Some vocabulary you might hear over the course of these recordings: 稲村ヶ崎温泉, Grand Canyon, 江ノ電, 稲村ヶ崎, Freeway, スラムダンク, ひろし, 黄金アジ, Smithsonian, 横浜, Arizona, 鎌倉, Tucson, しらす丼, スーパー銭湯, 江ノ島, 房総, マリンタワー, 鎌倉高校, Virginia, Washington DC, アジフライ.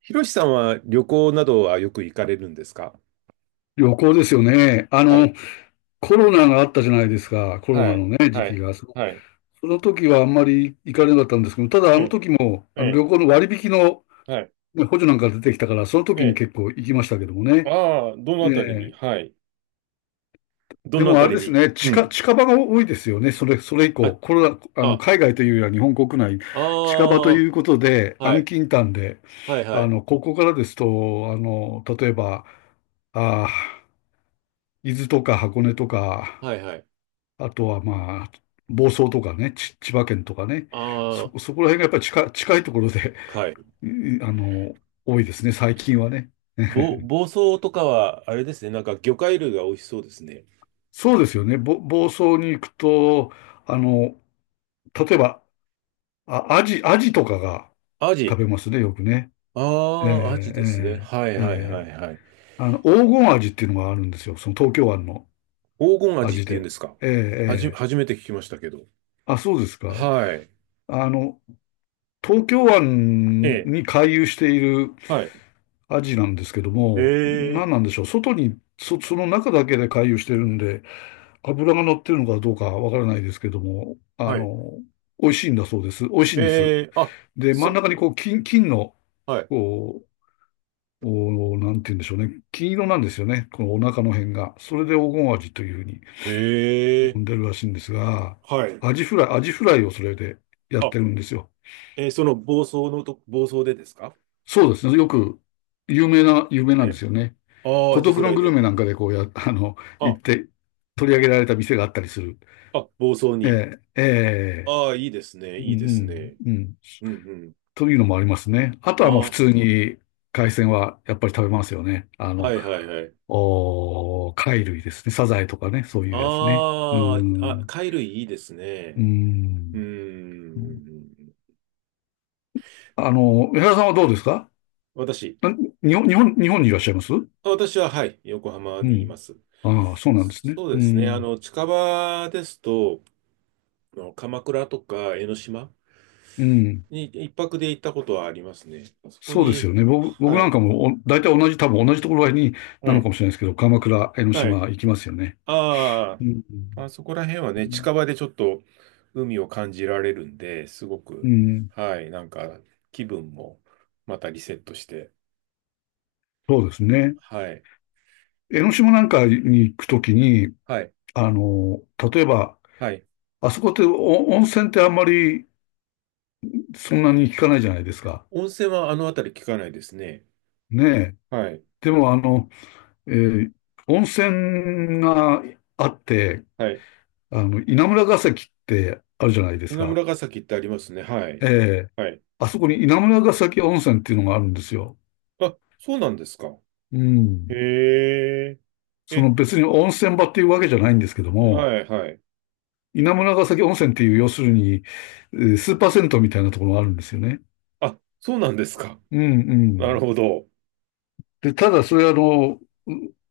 ひろしさんは旅行などはよく行かれるんですか？旅行ですよね。はい、コロナがあったじゃないですか。コロはナのい、ね、時は期い、が。そのはい、その時はあんまり行かれなかったんですけど、ただあえのえ、時も、えあのえ、旅行の割引の、はい、ね、補助なんか出てきたから、そのえ時にえ。結構行きましたけどもね。ああ、どのえあたりに。え、はい。どでのあもあたれりですに。ね、う近、ん。近場が多いですよね。それ以あ、降、コロナ、あ、海外というよりは日本国内、あ近場とあ、いうことで、は安い、近短で、はい、はい、ここからですと、例えば、ああ、伊豆とか箱根とか、はい、はい。あとはまあ、房総とかね、千葉県とかね、あそこら辺がやっぱり近い、近いところで、あ、はい。うん、多いですね、最近はね。房総とかは、あれですね、なんか魚介類が美味しそうですね。そうですよね。房総に行くと、あの、例えば、アジとかがアジ。食べますね、よくね。えああ、アジでーすね。はい、えーはい、はえい、ーはい。黄金アジっていうのがあるんですよ。その東京湾の黄金アアジっジて言うんで。ですか？えーえー初めて聞きましたけど。あ、そうですか。はい。あの、東京え湾え。に回遊しているはい。アジなんですけども、え何なんえ。でしょう。外に、その中だけで回遊してるんで、油が乗ってるのかどうかわからないですけども、はい。美味しいんだそうです。美味しえいんです。え。あ、で、真んそ、中にこう、金の、はい。こう、なんて言うんでしょうね。金色なんですよね。このお腹の辺が。それで黄金アジというふうにえ呼んえ。でるらしいんですが、はい。アジフライをそれでやっあ、てるんですよ。暴走でですか？そうですね。よく、有名えなんでえ。すよね。ああ、ア孤ジ独フラのイグルで。メなんかでこうや、あの、あ、行って取り上げられた店があったりする。あ、暴走えに。え、ええ、ああ、いいですね、ういいですん、ね。うん、うん。うんうん。というのもありますね。あとはもうあ普あ、通に海鮮はやっぱり食べますよね。はいはいはい。貝類ですね。サザエとかね、そういうやつね。うーああ、あ、ん、貝類いいですうーね。うーん。ん。江原さんはどうですか？私、な日本にいらっしゃいます？はい、横浜うにいまん。す。ああ、そうなんですね。そううですね。ん。近場ですと、鎌倉とか江ノ島うん。に一泊で行ったことはありますね。あそこそうですに、よね。僕はなんい。かも大体同じ、多分同じところにはなのかい。もしれないですけど、鎌倉、江ノは島い。行きますよね。ああ、うん。まあそこら辺はね、近場でちょっと海を感じられるんで、すごうく、ん。はい、なんか気分もまたリセットして、そうですね。はい、江ノ島なんかに行くときに、はい、あの、例えば、はい。あそこってお温泉ってあんまりそんなに聞かないじゃないですか。温泉はあの辺り聞かないですね。ねえ。はい、でも、えー温泉があって、はい。稲村ヶ崎ってあるじゃないです稲か。村ヶ崎ってありますね。はえい、え。はい。あそこに稲村ヶ崎温泉っていうのがあるんですよ。あ、そうなんですか。うへん。え、そえ、の別に温泉場っていうわけじゃないんですけども、はい、はい。稲村ヶ崎温泉っていう、要するに、スーパー銭湯みたいなところがあるんですよね。あ、そうなんですか。うんうなるん。ほど。で、ただそれは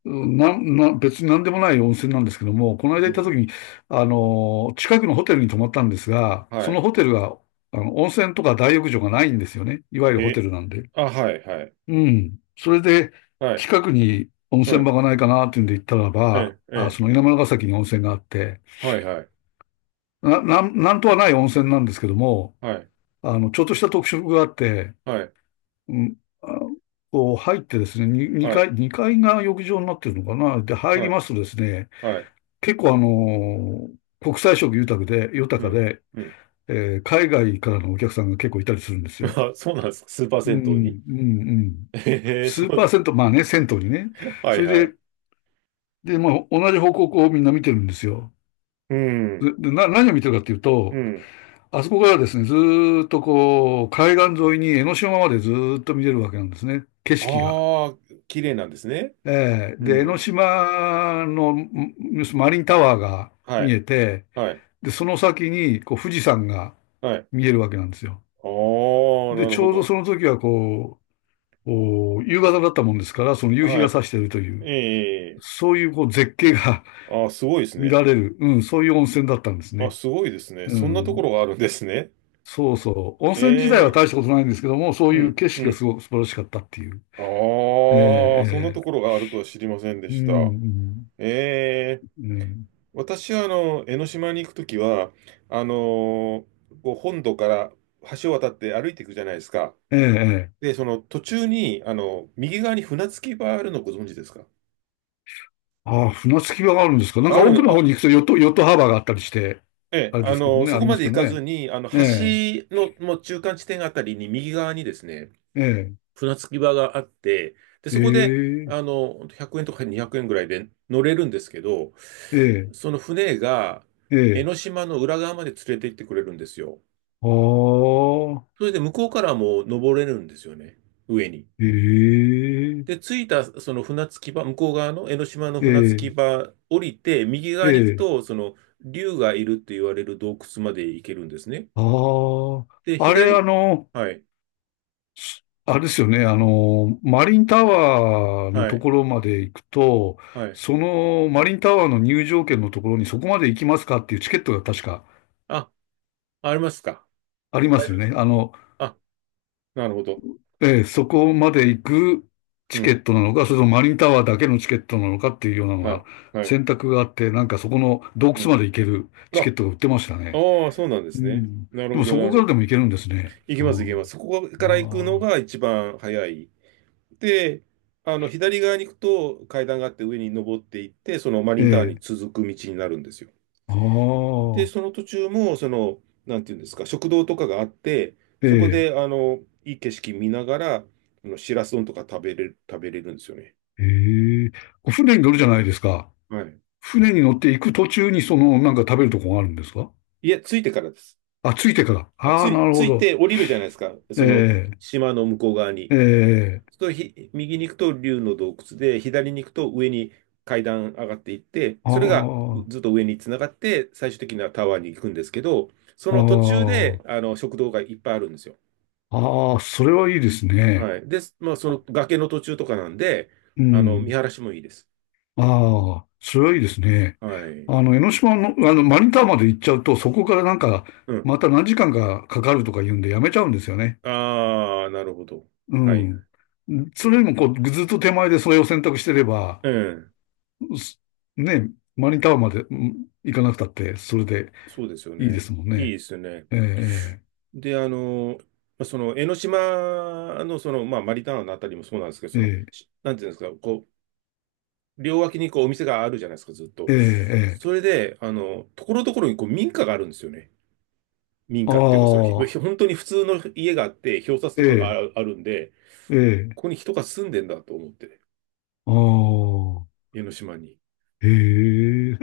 う別に何でもない温泉なんですけども、この間う行った時ん。に、近くのホテルに泊まったんですが、そはのい。ホテルが、温泉とか大浴場がないんですよね。いわゆるホへ、テルなんで。あ、はい、はい、うん。それで、はい、近くに温う泉場ん、がないかなっていうんで行ったらえば、え、えあ、そのえ、稲村ヶ崎に温泉があって、はい、はい、なんとはない温泉なんですけども、はい、ちょっとした特色があって、はい、うん、あこう入ってですね、は2い、階、2階が浴場になってるのかな。で、入はりい、ますとですね、はい、結構国際色豊うかん、で、うん。海外からのお客さんが結構いたりするんです よ。あ、そうなんですか、スーパーう銭湯に？ ん、うん、うん。へえ、そ数うなパーん。 セント、まあね、銭湯にね。はそい、れはい。で、まあ、同じ方向をこうみんな見てるんですよ。うん、で何を見てるかっていううと、ん。あそこからですね、ずーっとこう、海岸沿いに江ノ島までずーっと見れるわけなんですね、景色が。ああ、綺麗なんですね。えーうで、江ノん、島のマリンタワーがは見い、えて、はい、で、その先にこう富士山がはい。見えるわけなんですよ。ああ、で、なるちほょうどど。その時はこう、お夕方だったもんですから、その夕日はが差しているといい、う、ええ、そういうこう絶景が ああ、すごいで す見らね。れる、うん、そういう温泉だったんですあ、ね。すごいですね。うそんなところん。があるんですね。そうそう。温え泉自体はえ、大したことないんですけども、そうういうん、景う色がすん。ごく素晴らしかったっていう。あええ、あ、そんなええ、ところがあるとは知りませんでうした。ん、ええ、うん、うん。私は江ノ島に行くときは、あのーこう本土から橋を渡って歩いていくじゃないですか。ええ、ええ。で、その途中に、右側に船着き場あるのご存知ですか？ああ、船着き場があるんですか。なんあか奥る、のあ、方に行くとヨットハーバーがあったりして、ええ、あれですけどね、そあこりまますでけ行どかずね。に、橋ええ、のもう中間地点あたりに右側にですね、ええ、船着き場があって、で、えそこで、え、ほんと100円とか200円ぐらいで乗れるんですけど、ええ、その船がえ江え、ノ島の裏側まで連れて行ってくれるんですよ。ああ、それで向こうからも登れるんですよね、上に。えで、え、着いたその船着き場、向こう側の江ノ島のえ船着え、き場降りて、右え側に行くえ、と、その竜がいるって言われる洞窟まで行けるんですね。あで、あ。あれ、あ左、の、はい、あれですよね、マリンタワーのはとい、ころまで行くと、はい。そのマリンタワーの入場券のところにそこまで行きますかっていうチケットが確かあ、ありますか。ありま大す丈夫よですね。か。あ、なるほど。ええ、そこまで行くうチケん。ットなのか、それともマリンタワーだけのチケットなのかっていうようなのはがい、はい。選択があって、なんかそこの洞う窟ん。まで行けるあ、チケットが売ってましたね。ああ、そうなんでうすね。ん。なるでほもど、そなこかるほらど。でも行けるんですね。行きあます、行きます。そこかあ、あら行くのあ、が一番早い。で、左側に行くと階段があって上に登っていって、そのマえリンタワーにえ、続く道になるんですよ。あで、あ、その途中も、なんていうんですか、食堂とかがあって、えそこえ。で、いい景色見ながら、しらす丼とか食べれるんですよね。ええ、こう船に乗るじゃないですか。はい。船に乗って行く途中にその、なんか食べるとこがあるんですか？いや、着いてからです。あ、ついてから。あ、ああ、なるほ着いど。て降りるじゃないですか。その、え島の向こう側え、に。ええ、そうすると右に行くと竜の洞窟で、左に行くと上に階段上がっていって、あそれがあ、ずっと上につながって、最終的にはタワーに行くんですけど、そあの途中で、あ、食堂がいっぱいあるんですよ。ああ、それはいいですね。はい。で、まあ、その崖の途中とかなんで、う見ん。晴らしもいいです。ああ、それはいいですね。はい。江ノ島の、マリンタワーまで行っちゃうと、そこからなんか、うん。また何時間かかかるとか言うんでやめちゃうんですよね。ああ、なるほど。うはい。ん。それよりも、こう、ずっと手前でそれを選択してれば、うん。ね、マニタワーまで行かなくたって、それでそうですよいいでね。すもんいいね。ですよね。ええ、で、まあその江ノ島の、まあ、マリターナのあたりもそうなんですけど、ええ、なんていうんですか、こう、両脇にこうお店があるじゃないですか、ずっと。ええ、ええ、それで、ところどころにこう民家があるんですよね。民あ家っていうか、あ、本当に普通の家があって、表札えとかえ、がああるんで、ええ、ここに人が住んでんだと思って、ああ、江ノ島に。ええ、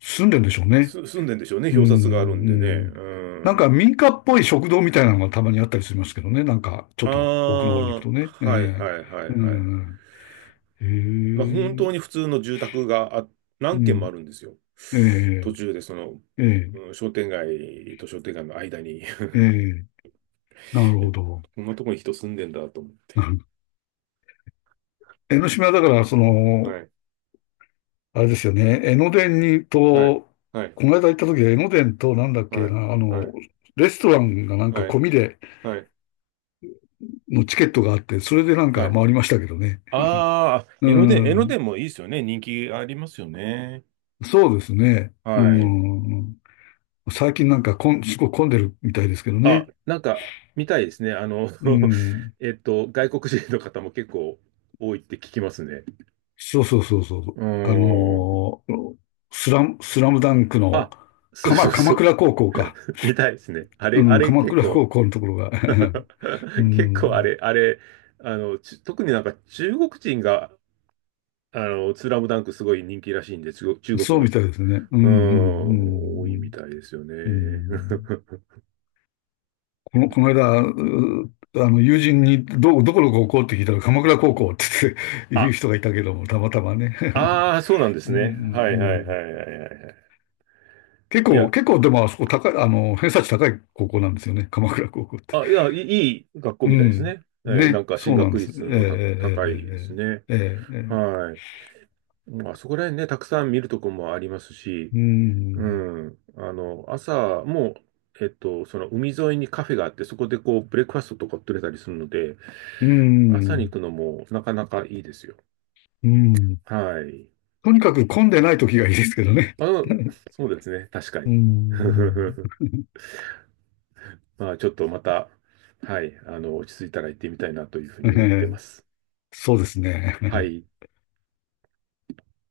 住んでんでしょうね。住んでんでしょうね、う表札があん、るんうでね。ん。うなんかん。民家っぽい食堂みたいなのがたまにあったりしますけどね。なんか、ちょあっと奥の方に行くあ、とね。えはいえ、はいはいうはい。ん、ええ、まあ、本当に普通の住宅がう何軒もあん、るんですよ。え途え、中でええ、商店街と商店街の間に ええ、なるほ ど。こんなとこに人住んでんだと思 江ノ島だから、そう。の、はい。あれですよね。江ノ電にはい、と、はい、この間行った時は江ノ電となんだっけはい、な、はい、レストランがなんかは込い、みではい、のチケットがあって、それでなんはかい。回りましたけどね。ああ、う江ノん。電もいいですよね。人気ありますよね。そうですね。うはい。ん。最近なんかすごい混んでるみたいですけどあ、ね。なんか、見たいですね。う ん。外国人の方も結構多いって聞きますね。そうそうそうそう。うーん。スラムダンクの、あ、そうそ鎌うそ鎌う。倉高校か。見たいですね。うあん、れ鎌結倉構 高校のところが。う 結構あん。れ、あれ、あの、ち特になんか中国人が、スラムダンクすごい人気らしいんで、中そ国うのみたいですね。うんううん、多いんみたいですよね。うんうん。う ん、この間、うあの、友人にどこの高校って聞いたら鎌倉高校って言うあ、人がいたけども、たまたまね。ああ、そうなんで うすんうんうね。はいはいはいはん。いはいはい。結い構、や、結構でもあそこ高い、偏差値高い高校なんですよね。鎌倉高校って。あ、いや、いいいい学校うみたいですん。ね。なんね、か進そうなん学です。え率の高えいですね。ええええええええ、はい。まあそこら辺ね、たくさん見るとこもありますし、ううん。ん。朝も、その海沿いにカフェがあって、そこでこう、ブレックファストとか取れたりするので、う朝にん。行くのもなかなかいいですよ。うん。はい。とにかく混んでない時がいいですけどね。あの、そうですね。確かうん。うに。ん、まあ、ちょっとまた、はい、落ち着いたら行ってみたいなというふうえに思ってまえ、す。そうですね。はい。